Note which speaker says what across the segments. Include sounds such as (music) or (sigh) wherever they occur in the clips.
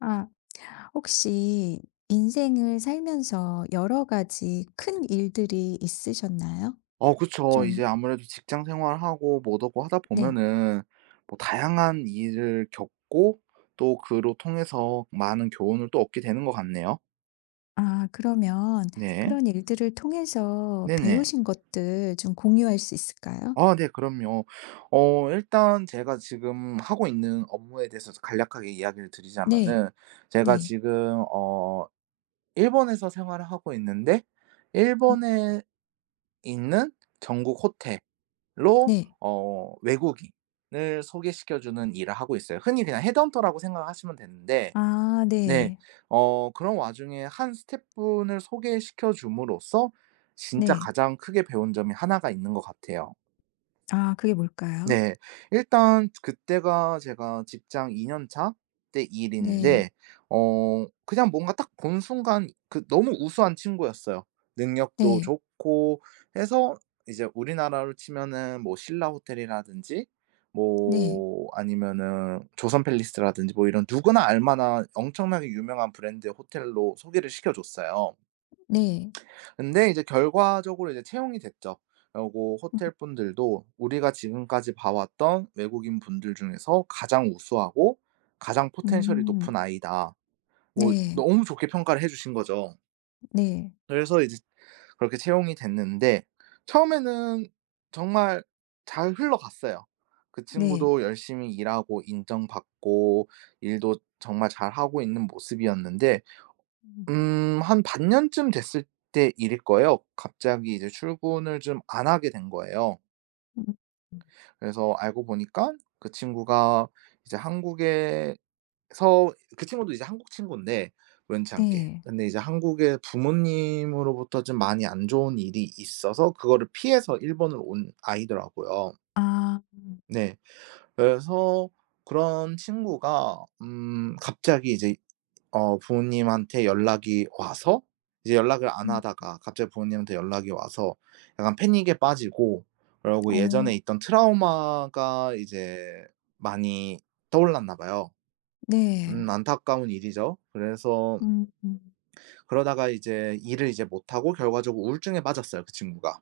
Speaker 1: 아, 혹시 인생을 살면서 여러 가지 큰 일들이 있으셨나요?
Speaker 2: 그쵸. 이제
Speaker 1: 좀,
Speaker 2: 아무래도 직장 생활하고 뭐더고 하다
Speaker 1: 네.
Speaker 2: 보면은 뭐 다양한 일을 겪고 또 그로 통해서 많은 교훈을 또 얻게 되는 것 같네요.
Speaker 1: 아, 그러면
Speaker 2: 네.
Speaker 1: 그런 일들을 통해서
Speaker 2: 네네.
Speaker 1: 배우신 것들 좀 공유할 수 있을까요?
Speaker 2: 네 그럼요. 일단 제가 지금 하고 있는 업무에 대해서 간략하게 이야기를
Speaker 1: 네,
Speaker 2: 드리자면은 제가
Speaker 1: 네,
Speaker 2: 지금 일본에서 생활을 하고 있는데
Speaker 1: 음,
Speaker 2: 일본에 있는 전국 호텔 로
Speaker 1: 네.
Speaker 2: 외국인을 소개시켜 주는 일을 하고 있어요. 흔히 그냥 헤드헌터라고 생각하시면 되는데
Speaker 1: 아,
Speaker 2: 네
Speaker 1: 네,
Speaker 2: 그런 와중에 한 스태프분을 소개시켜 줌으로써 진짜
Speaker 1: 네.
Speaker 2: 가장 크게 배운 점이 하나가 있는 것 같아요.
Speaker 1: 아, 그게 뭘까요?
Speaker 2: 네. 일단 그때가 제가 직장 2년 차 때
Speaker 1: 네,
Speaker 2: 일인데 그냥 뭔가 딱 본 순간 그 너무 우수한 친구였어요. 능력도
Speaker 1: 네,
Speaker 2: 좋고 해서 이제 우리나라로 치면은 뭐 신라 호텔이라든지
Speaker 1: 네,
Speaker 2: 뭐 아니면은 조선 팰리스라든지 뭐 이런 누구나 알 만한 엄청나게 유명한 브랜드의 호텔로 소개를 시켜 줬어요.
Speaker 1: 네.
Speaker 2: 근데 이제 결과적으로 이제 채용이 됐죠. 그리고
Speaker 1: 음,
Speaker 2: 호텔 분들도 우리가 지금까지 봐왔던 외국인 분들 중에서 가장 우수하고 가장 포텐셜이 높은
Speaker 1: 음,
Speaker 2: 아이다. 뭐
Speaker 1: 네,
Speaker 2: 너무 좋게 평가를 해 주신 거죠.
Speaker 1: 네,
Speaker 2: 그래서 이제 그렇게 채용이 됐는데 처음에는 정말 잘 흘러갔어요. 그
Speaker 1: 네.
Speaker 2: 친구도 열심히 일하고 인정받고 일도 정말 잘하고 있는 모습이었는데
Speaker 1: 음,
Speaker 2: 한 반년쯤 됐을 때 일일 거예요. 갑자기 이제 출근을 좀 안 하게 된 거예요.
Speaker 1: 음, 음,
Speaker 2: 그래서 알고 보니까 그 친구가 이제 한국에서 그 친구도 이제 한국 친구인데 우연치 않게.
Speaker 1: 네.
Speaker 2: 근데 이제 한국의 부모님으로부터 좀 많이 안 좋은 일이 있어서 그거를 피해서 일본으로 온 아이더라고요.
Speaker 1: 아,
Speaker 2: 네. 그래서 그런 친구가 갑자기 이제 부모님한테 연락이 와서 이제 연락을 안
Speaker 1: 음.
Speaker 2: 하다가 갑자기 부모님한테 연락이 와서 약간 패닉에 빠지고 그러고
Speaker 1: 어
Speaker 2: 예전에 있던 트라우마가 이제 많이 떠올랐나 봐요.
Speaker 1: 네.
Speaker 2: 안타까운 일이죠. 그래서
Speaker 1: 음. 음.
Speaker 2: 그러다가 이제 일을 이제 못 하고 결과적으로 우울증에 빠졌어요, 그 친구가.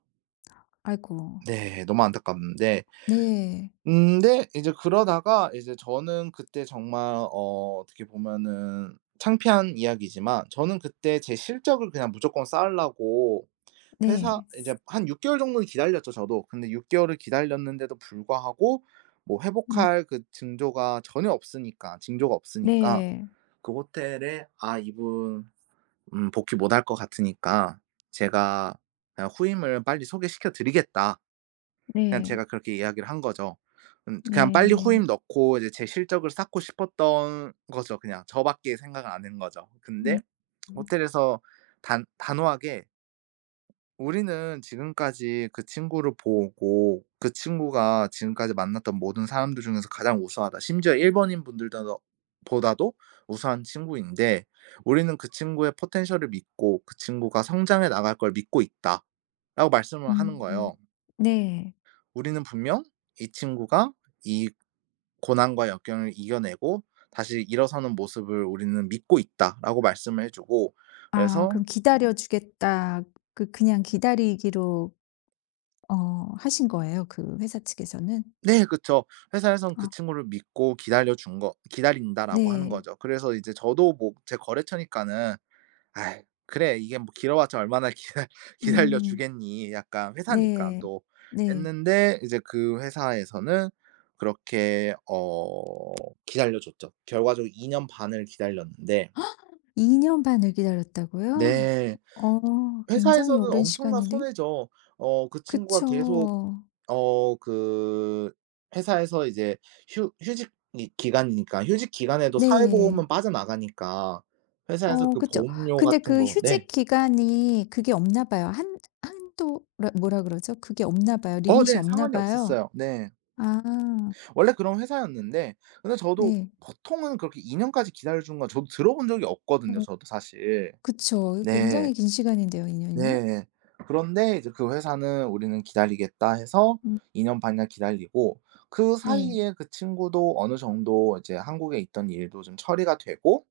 Speaker 1: 아이고.
Speaker 2: 네. 너무 안타깝는데
Speaker 1: 네.
Speaker 2: 네. 이제 그러다가 이제 저는 그때 정말 어떻게 보면은 창피한 이야기지만 저는 그때 제 실적을 그냥 무조건 쌓으려고
Speaker 1: 네.
Speaker 2: 회사 이제 한 6 개월 정도는 기다렸죠 저도. 근데 6 개월을 기다렸는데도 불구하고 뭐
Speaker 1: 음
Speaker 2: 회복할 그 징조가 전혀 없으니까 징조가 없으니까
Speaker 1: 네.
Speaker 2: 그 호텔에 '아 이분 복귀 못할 것 같으니까 제가 그냥 후임을 빨리 소개시켜 드리겠다.' 그냥
Speaker 1: 네.
Speaker 2: 제가 그렇게 이야기를 한 거죠. 그냥 빨리
Speaker 1: 네.
Speaker 2: 후임 넣고 이제 제 실적을 쌓고 싶었던 거죠 그냥. 저밖에 생각을 안 한 거죠. 근데
Speaker 1: 음. 음.
Speaker 2: 호텔에서 단 단호하게 "우리는 지금까지 그 친구를 보고 그 친구가 지금까지 만났던 모든 사람들 중에서 가장 우수하다. 심지어 일본인 분들도 보다도 우수한 친구인데 우리는 그 친구의 포텐셜을 믿고 그 친구가 성장해 나갈 걸 믿고 있다."라고 말씀을 하는
Speaker 1: 음.
Speaker 2: 거예요.
Speaker 1: 네.
Speaker 2: 우리는 분명 이 친구가 이 고난과 역경을 이겨내고 다시 일어서는 모습을 우리는 믿고 있다라고 말씀을 해주고
Speaker 1: 아
Speaker 2: 그래서
Speaker 1: 그럼 기다려 주겠다. 그 그냥 기다리기로 어 하신 거예요, 그 회사 측에서는?
Speaker 2: 네 그쵸. 회사에선 그
Speaker 1: 어
Speaker 2: 친구를 믿고 기다려 준 거 기다린다라고 하는
Speaker 1: 네.
Speaker 2: 거죠. 그래서 이제 저도 뭐 제 거래처니까는 아이 그래 이게 뭐 길어봤자 얼마나 기다 (laughs) 기다려
Speaker 1: 음.
Speaker 2: 주겠니. 약간 회사니까
Speaker 1: 네.
Speaker 2: 또
Speaker 1: 네.
Speaker 2: 했는데 이제 그 회사에서는 그렇게 기다려 줬죠. 결과적으로 2년 반을 기다렸는데
Speaker 1: 2년 반을 기다렸다고요?
Speaker 2: 네.
Speaker 1: 어 굉장히
Speaker 2: 회사에서는
Speaker 1: 오랜
Speaker 2: 엄청난
Speaker 1: 시간이네.
Speaker 2: 손해죠. 그 친구가 계속
Speaker 1: 그쵸.
Speaker 2: 어 그 회사에서 이제 휴 휴직 기간이니까 휴직 기간에도
Speaker 1: 네.
Speaker 2: 사회보험은 빠져나가니까 회사에서
Speaker 1: 어
Speaker 2: 그
Speaker 1: 그쵸.
Speaker 2: 보험료
Speaker 1: 근데
Speaker 2: 같은
Speaker 1: 그
Speaker 2: 거
Speaker 1: 휴직
Speaker 2: 네.
Speaker 1: 기간이 그게 없나 봐요. 한 한도 라 뭐라 그러죠? 그게 없나 봐요. 리밋이
Speaker 2: 네.
Speaker 1: 없나
Speaker 2: 상관이
Speaker 1: 봐요.
Speaker 2: 없었어요. 네.
Speaker 1: 아
Speaker 2: 원래 그런 회사였는데 근데 저도
Speaker 1: 네.
Speaker 2: 보통은 그렇게 2 년까지 기다려 주는 건 저도 들어본 적이 없거든요,
Speaker 1: 어
Speaker 2: 저도 사실.
Speaker 1: 그쵸.
Speaker 2: 네.
Speaker 1: 굉장히 긴 시간인데요, 2 년이면.
Speaker 2: 네. 그런데 이제 그 회사는 "우리는 기다리겠다." 해서
Speaker 1: 음
Speaker 2: 2년 반이나 기다리고 그
Speaker 1: 네.
Speaker 2: 사이에 그 친구도 어느 정도 이제 한국에 있던 일도 좀 처리가 되고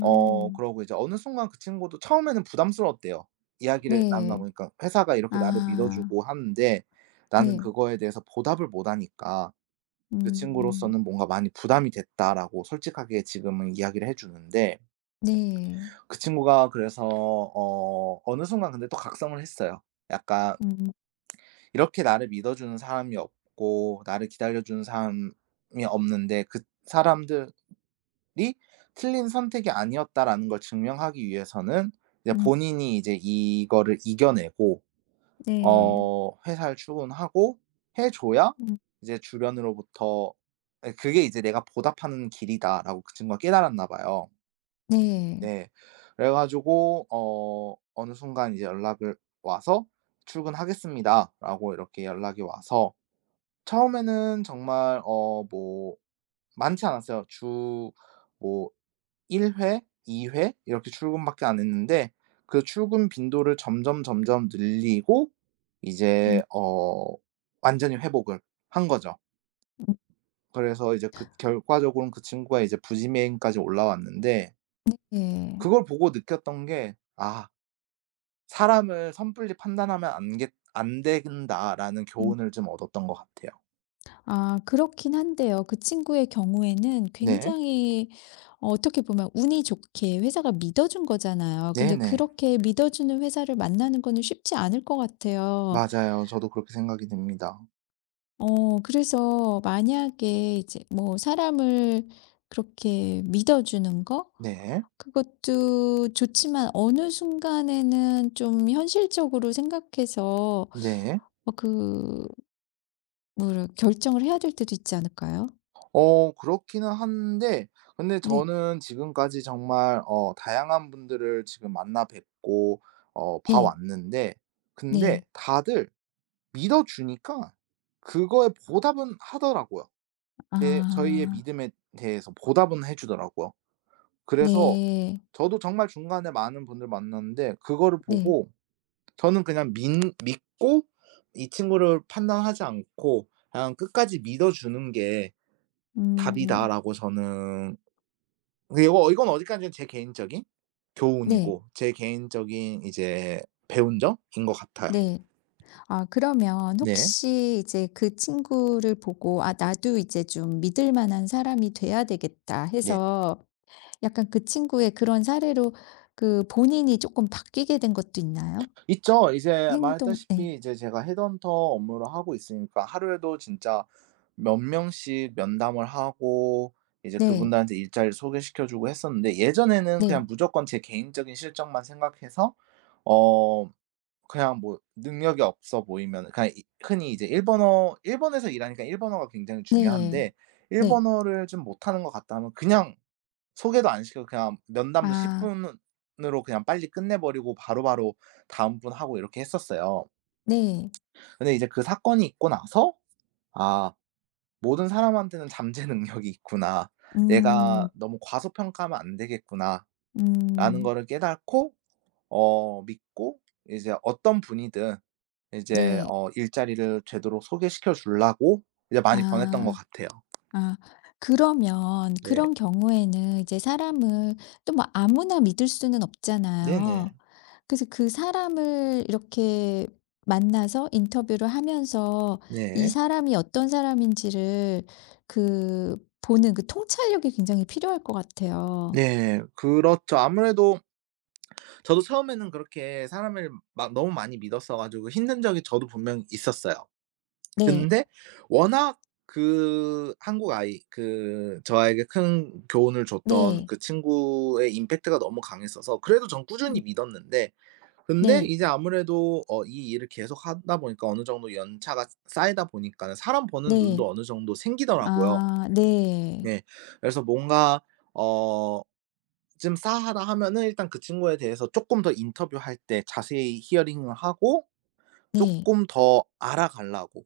Speaker 2: 그러고 이제 어느 순간 그 친구도 처음에는 부담스러웠대요. 이야기를 나누다
Speaker 1: 네.
Speaker 2: 보니까 회사가 이렇게 나를 믿어
Speaker 1: 아
Speaker 2: 주고 하는데 나는
Speaker 1: 네.
Speaker 2: 그거에 대해서 보답을 못 하니까 그
Speaker 1: 음
Speaker 2: 친구로서는 뭔가 많이 부담이 됐다라고 솔직하게 지금은 이야기를 해 주는데
Speaker 1: 네.
Speaker 2: 그 친구가 그래서 어느 순간 근데 또 각성을 했어요. 약간
Speaker 1: 음
Speaker 2: 이렇게 나를 믿어 주는 사람이 없고 나를 기다려 주는 사람이 없는데 그 사람들이 틀린 선택이 아니었다라는 걸 증명하기 위해서는 이제
Speaker 1: 음
Speaker 2: 본인이 이제 이거를 이겨내고
Speaker 1: 네.
Speaker 2: 회사를 출근하고 해 줘야
Speaker 1: 음
Speaker 2: 이제 주변으로부터 예 그게 이제 '내가 보답하는 길이다.'라고 그 친구가 깨달았나 봐요.
Speaker 1: 네.
Speaker 2: 네. 그래 가지고 어느 순간 이제 연락을 와서 "출근하겠습니다."라고 이렇게 연락이 와서 처음에는 정말 뭐 많지 않았어요. 주뭐 1회, 2회 이렇게 출근밖에 안 했는데 그 출근 빈도를 점점 늘리고 이제
Speaker 1: 음
Speaker 2: 완전히 회복을 한 거죠.
Speaker 1: 음
Speaker 2: 그래서 이제 그 결과적으로는 그 친구가 이제 부지메인까지 올라왔는데
Speaker 1: 네.
Speaker 2: 그걸 보고 느꼈던 게 '아 사람을 섣불리 판단하면 안 된다.'라는
Speaker 1: 음.
Speaker 2: 교훈을 좀 얻었던 것 같아요.
Speaker 1: 아 그렇긴 한데요. 그 친구의 경우에는
Speaker 2: 네.
Speaker 1: 굉장히 어, 어떻게 보면 운이 좋게 회사가 믿어준 거잖아요. 근데
Speaker 2: 네네.
Speaker 1: 그렇게 믿어주는 회사를 만나는 거는 쉽지 않을 것 같아요.
Speaker 2: 맞아요. 저도 그렇게 생각이 듭니다.
Speaker 1: 어 그래서 만약에 이제 뭐 사람을 그렇게 믿어주는 거?
Speaker 2: 네.
Speaker 1: 그것도 좋지만 어느 순간에는 좀 현실적으로 생각해서
Speaker 2: 네.
Speaker 1: 어 그 뭐 결정을 해야 될 때도 있지 않을까요?
Speaker 2: 그렇기는 한데 근데
Speaker 1: 네.
Speaker 2: 저는 지금까지 정말 다양한 분들을 지금 만나 뵙고 봐
Speaker 1: 네.
Speaker 2: 왔는데 근데
Speaker 1: 네.
Speaker 2: 다들 믿어 주니까 그거에 보답은 하더라고요. 제 저희의
Speaker 1: 아.
Speaker 2: 믿음에 대해서 보답은 해 주더라고요. 그래서
Speaker 1: 네.
Speaker 2: 저도 정말 중간에 많은 분들 만났는데 그거를
Speaker 1: 네.
Speaker 2: 보고 저는 그냥 민 믿고 이 친구를 판단하지 않고 그냥 끝까지 믿어 주는 게
Speaker 1: 음.
Speaker 2: 답이다라고 저는 이거 이건 어디까지는 제 개인적인
Speaker 1: 네.
Speaker 2: 교훈이고 제 개인적인 이제 배운 점인 것 같아요.
Speaker 1: 네. 아 그러면
Speaker 2: 네.
Speaker 1: 혹시 이제 그 친구를 보고 '아 나도 이제 좀 믿을 만한 사람이 돼야 되겠다.'
Speaker 2: 네.
Speaker 1: 해서 약간 그 친구의 그런 사례로 그 본인이 조금 바뀌게 된 것도 있나요?
Speaker 2: 있죠. 이제
Speaker 1: 행동 네.
Speaker 2: 말했다시피 이제 제가 헤드헌터 업무를 하고 있으니까 하루에도 진짜 몇 명씩 면담을 하고 이제
Speaker 1: 네.
Speaker 2: 그분들한테 일자리를 소개시켜 주고 했었는데 예전에는 그냥
Speaker 1: 네.
Speaker 2: 무조건 제 개인적인 실적만 생각해서 어 그냥 뭐 능력이 없어 보이면 그냥 이 흔히 이제 일본어 일본에서 일하니까 일본어가 굉장히
Speaker 1: 네.
Speaker 2: 중요한데
Speaker 1: 네.
Speaker 2: 일본어를 좀 못하는 것 같다 하면 그냥 소개도 안 시키고 그냥 면담도 10
Speaker 1: 아.
Speaker 2: 분으로 그냥 빨리 끝내 버리고 바로바로 다음 분 하고 이렇게 했었어요.
Speaker 1: 네.
Speaker 2: 근데 이제 그 사건이 있고 나서 '아 모든 사람한테는 잠재 능력이 있구나. 내가
Speaker 1: 음.
Speaker 2: 너무 과소평가하면 안 되겠구나.'라는
Speaker 1: 음.
Speaker 2: 거를 깨닫고 믿고 이제 어떤 분이든 이제
Speaker 1: 네.
Speaker 2: 일자리를 되도록 소개시켜 주려고 이제 많이 변했던 것
Speaker 1: 아.
Speaker 2: 같아요.
Speaker 1: 아 그러면
Speaker 2: 네.
Speaker 1: 그런 경우에는 이제 사람을 또 뭐 아무나 믿을 수는
Speaker 2: 네네.
Speaker 1: 없잖아요. 그래서 그 사람을 이렇게 만나서 인터뷰를 하면서 이
Speaker 2: 네.
Speaker 1: 사람이 어떤 사람인지를 그 보는 그 통찰력이 굉장히 필요할 것 같아요.
Speaker 2: 네. 그렇죠. 아무래도 저도 처음에는 그렇게 사람을 막 너무 많이 믿었어 가지고 힘든 적이 저도 분명 있었어요.
Speaker 1: 네.
Speaker 2: 근데 워낙 그 한국 아이 그 저에게 큰 교훈을 줬던
Speaker 1: 네.
Speaker 2: 그 친구의 임팩트가 너무 강했어서 그래도 전
Speaker 1: 음
Speaker 2: 꾸준히 믿었는데 근데
Speaker 1: 네.
Speaker 2: 이제 아무래도 이 일을 계속 하다 보니까 어느 정도 연차가 쌓이다 보니까는 사람 보는
Speaker 1: 네.
Speaker 2: 눈도 어느 정도 생기더라고요.
Speaker 1: 아 네.
Speaker 2: 네. 그래서 뭔가 어 좀 싸하다 하면은 일단 그 친구에 대해서 조금 더 인터뷰할 때 자세히 히어링을 하고
Speaker 1: 네.
Speaker 2: 조금 더 알아가려고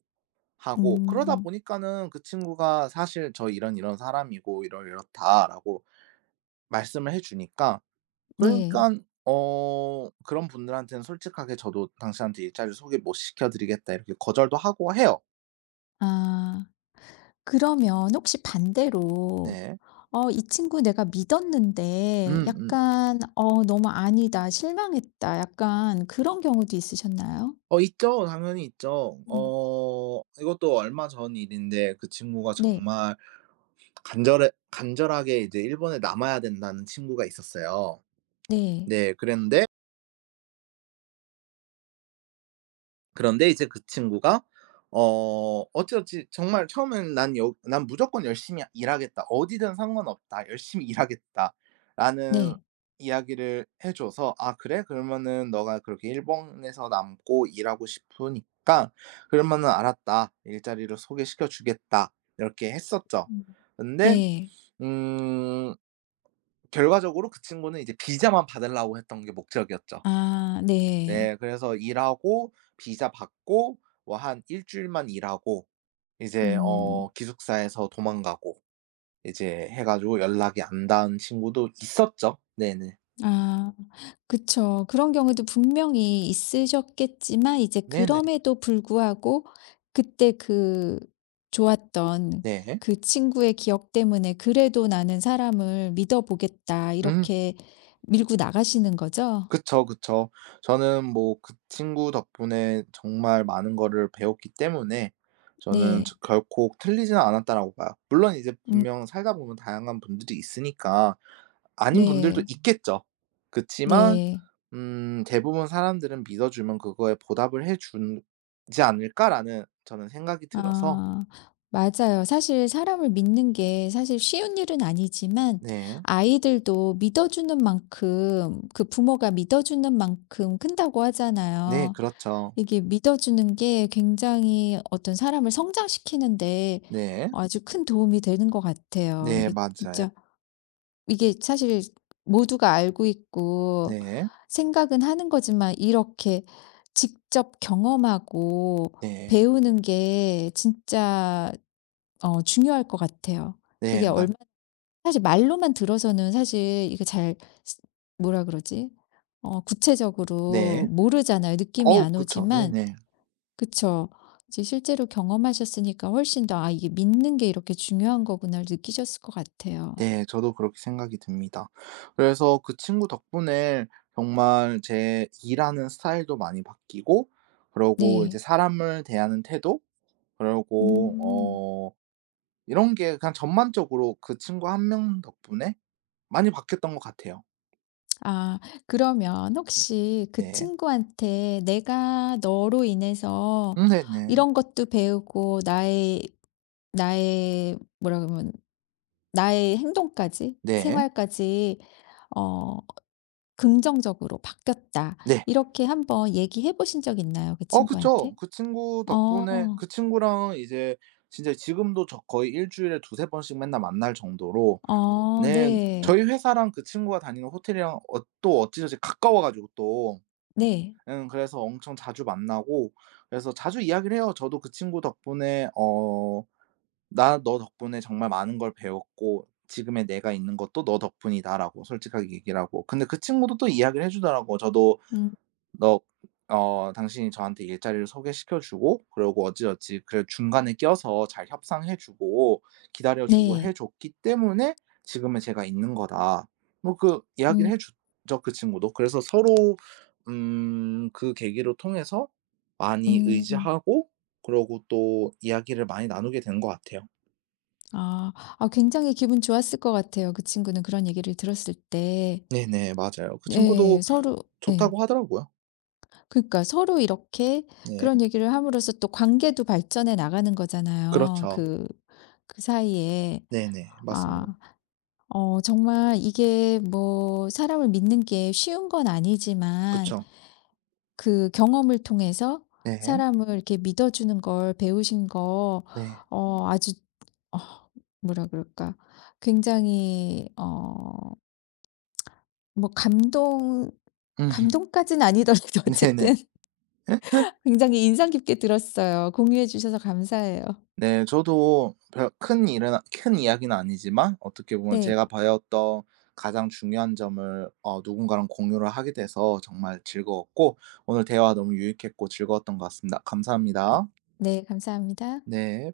Speaker 2: 하고 그러다
Speaker 1: 음
Speaker 2: 보니까는 그 친구가 사실 "저 이런 사람이고 이러이렇다."라고 말씀을 해 주니까
Speaker 1: 네.
Speaker 2: 그러니깐 그런 분들한테는 솔직하게 저도 "당신한테 일자리를 소개 못 시켜 드리겠다." 이렇게 거절도 하고 해요.
Speaker 1: 아. 그러면 혹시 반대로
Speaker 2: 네.
Speaker 1: 어, 이 친구 내가 믿었는데
Speaker 2: 음음.
Speaker 1: 약간 어, 너무 아니다, 실망했다. 약간 그런 경우도 있으셨나요?
Speaker 2: 있죠. 당연히 있죠.
Speaker 1: 음.
Speaker 2: 이것도 얼마 전 일인데 그 친구가
Speaker 1: 네.
Speaker 2: 정말 간절해 간절하게 이제 일본에 남아야 된다는 친구가 있었어요.
Speaker 1: 네.
Speaker 2: 네. 그랬는데 그런데 이제 그 친구가 어찌어찌 정말 처음에는 '난 여 난 무조건 열심히 일하겠다. 어디든 상관없다. 열심히 일하겠다.'라는
Speaker 1: 네.
Speaker 2: 이야기를 해 줘서 '아 그래? 그러면은 너가 그렇게 일본에서 남고 일하고 싶으니까 그러면은 알았다. 일자리를 소개시켜 주겠다.' 이렇게 했었죠.
Speaker 1: 음.
Speaker 2: 근데
Speaker 1: 네.
Speaker 2: 음 결과적으로 그 친구는 이제 비자만 받으려고 했던 게 목적이었죠.
Speaker 1: 아, 네.
Speaker 2: 네. 그래서 일하고 비자 받고 뭐 한 일 주일만 일하고 이제
Speaker 1: 음.
Speaker 2: 기숙사에서 도망가고 이제 해 가지고 연락이 안 닿은 친구도 있었죠. 네네.
Speaker 1: 아 그쵸. 그런 경우도 분명히 있으셨겠지만 이제
Speaker 2: 네네.
Speaker 1: 그럼에도 불구하고 그때 그 좋았던
Speaker 2: 네.
Speaker 1: 그 친구의 기억 때문에 '그래도 나는 사람을 믿어 보겠다.'
Speaker 2: 음.
Speaker 1: 이렇게 밀고 나가시는 거죠?
Speaker 2: 그쵸, 그쵸. 저는 뭐 그 친구 덕분에 정말 많은 거를 배웠기 때문에 저는 저
Speaker 1: 네.
Speaker 2: 결코 틀리지는 않았다라고 봐요. 물론 이제
Speaker 1: 음
Speaker 2: 분명 살다 보면 다양한 분들이 있으니까 아닌 분들도
Speaker 1: 네.
Speaker 2: 있겠죠. 그치만
Speaker 1: 네.
Speaker 2: 대부분 사람들은 믿어 주면 그거에 보답을 해 주지 않을까라는 저는 생각이 들어서
Speaker 1: 아 맞아요. 사실 사람을 믿는 게 사실 쉬운 일은 아니지만
Speaker 2: 네.
Speaker 1: 아이들도 믿어주는 만큼 그 부모가 믿어주는 만큼 큰다고
Speaker 2: 네
Speaker 1: 하잖아요.
Speaker 2: 그렇죠.
Speaker 1: 이게 믿어주는 게 굉장히 어떤 사람을 성장시키는 데
Speaker 2: 네.
Speaker 1: 아주 큰 도움이 되는 것 같아요.
Speaker 2: 네
Speaker 1: 이게
Speaker 2: 맞아요.
Speaker 1: 진짜 이게 사실 모두가 알고 있고
Speaker 2: 네.
Speaker 1: 생각은 하는 거지만 이렇게 직접 경험하고
Speaker 2: 네.
Speaker 1: 배우는 게 진짜 어 중요할 것 같아요.
Speaker 2: 네
Speaker 1: 그게
Speaker 2: 맞
Speaker 1: 얼마 사실 말로만 들어서는 사실 이거 잘 스 뭐라 그러지? 어 구체적으로
Speaker 2: 네.
Speaker 1: 모르잖아요. 느낌이
Speaker 2: 어우
Speaker 1: 안
Speaker 2: 그쵸.
Speaker 1: 오지만
Speaker 2: 네네.
Speaker 1: 그쵸. 이제 실제로 경험하셨으니까 훨씬 더 '아 이게 믿는 게 이렇게 중요한 거구나.'를 느끼셨을 것 같아요.
Speaker 2: 네. 저도 그렇게 생각이 듭니다. 그래서 그 친구 덕분에 정말 제 일하는 스타일도 많이 바뀌고 그러고 이제
Speaker 1: 네.
Speaker 2: 사람을 대하는 태도 그러고
Speaker 1: 음.
Speaker 2: 이런 게 그냥 전반적으로 그 친구 한 명 덕분에 많이 바뀌었던 것 같아요.
Speaker 1: 아, 그러면 혹시 그
Speaker 2: 네.
Speaker 1: 친구한테 내가 너로 인해서
Speaker 2: 네네. 네.
Speaker 1: 이런 것도 배우고 나의 나의 뭐라 그러면 나의 행동까지
Speaker 2: 네.
Speaker 1: 생활까지 어 긍정적으로 바뀌었다.
Speaker 2: 네.
Speaker 1: 이렇게 한번 얘기해 보신 적 있나요? 그
Speaker 2: 그쵸.
Speaker 1: 친구한테?
Speaker 2: 그 친구 덕분에
Speaker 1: 어.
Speaker 2: 그 친구랑 이제 진짜 지금도 저 거의 일 주일에 두세 번씩 맨날 만날 정도로
Speaker 1: 어,
Speaker 2: 네.
Speaker 1: 네.
Speaker 2: 저희 회사랑 그 친구가 다니는 호텔이랑 또 어찌저찌 가까워 가지고 또
Speaker 1: 네.
Speaker 2: 응 그래서 엄청 자주 만나고 그래서 자주 이야기를 해요. 저도 그 친구 덕분에 "나 너 덕분에 정말 많은 걸 배웠고 지금의 내가 있는 것도 너 덕분이다."라고 솔직하게 얘기를 하고 근데 그 친구도 또 이야기를 해 주더라고요. "저도
Speaker 1: 음.
Speaker 2: 너 어 당신이 저한테 일자리를 소개시켜 주고 그러고 어찌어찌 그래 중간에 껴서 잘 협상해 주고 기다려 주고 해
Speaker 1: 네.
Speaker 2: 줬기 때문에 지금의 제가 있는 거다. 뭐 그 이야기를
Speaker 1: 음.
Speaker 2: 해 줬죠, 그 친구도. 그래서 서로 그 계기로 통해서 많이
Speaker 1: 음.
Speaker 2: 의지하고 그러고 또 이야기를 많이 나누게 된 것 같아요.
Speaker 1: 아, 아 굉장히 기분 좋았을 것 같아요. 그 친구는 그런 얘기를 들었을 때.
Speaker 2: 네네. 맞아요. 그
Speaker 1: 네.
Speaker 2: 친구도
Speaker 1: 서로 예.
Speaker 2: 좋다고 하더라고요.
Speaker 1: 그러니까 서로 이렇게
Speaker 2: 네.
Speaker 1: 그런 얘기를 함으로써 또 관계도 발전해 나가는 거잖아요.
Speaker 2: 그렇죠.
Speaker 1: 그 그 사이에.
Speaker 2: 네네.
Speaker 1: 아
Speaker 2: 맞습니다.
Speaker 1: 어 정말 이게 뭐 사람을 믿는 게 쉬운 건 아니지만
Speaker 2: 그쵸.
Speaker 1: 그 경험을 통해서
Speaker 2: 네.
Speaker 1: 사람을 이렇게 믿어 주는 걸 배우신 거
Speaker 2: 네.
Speaker 1: 어 아주 어 뭐라 그럴까? 굉장히 어 뭐 감동
Speaker 2: 음.
Speaker 1: 감동까지는 아니더라도 (laughs)
Speaker 2: 네네.
Speaker 1: 어쨌든 굉장히 인상 깊게 들었어요. 공유해 주셔서 감사해요.
Speaker 2: 네 저도 별 큰 이야기는 아니지만 어떻게 보면
Speaker 1: 네.
Speaker 2: 제가 배웠던 가장 중요한 점을 누군가랑 공유를 하게 돼서 정말 즐거웠고 오늘 대화 너무 유익했고 즐거웠던 것 같습니다.
Speaker 1: 네.
Speaker 2: 감사합니다.
Speaker 1: 네 감사합니다.
Speaker 2: 네.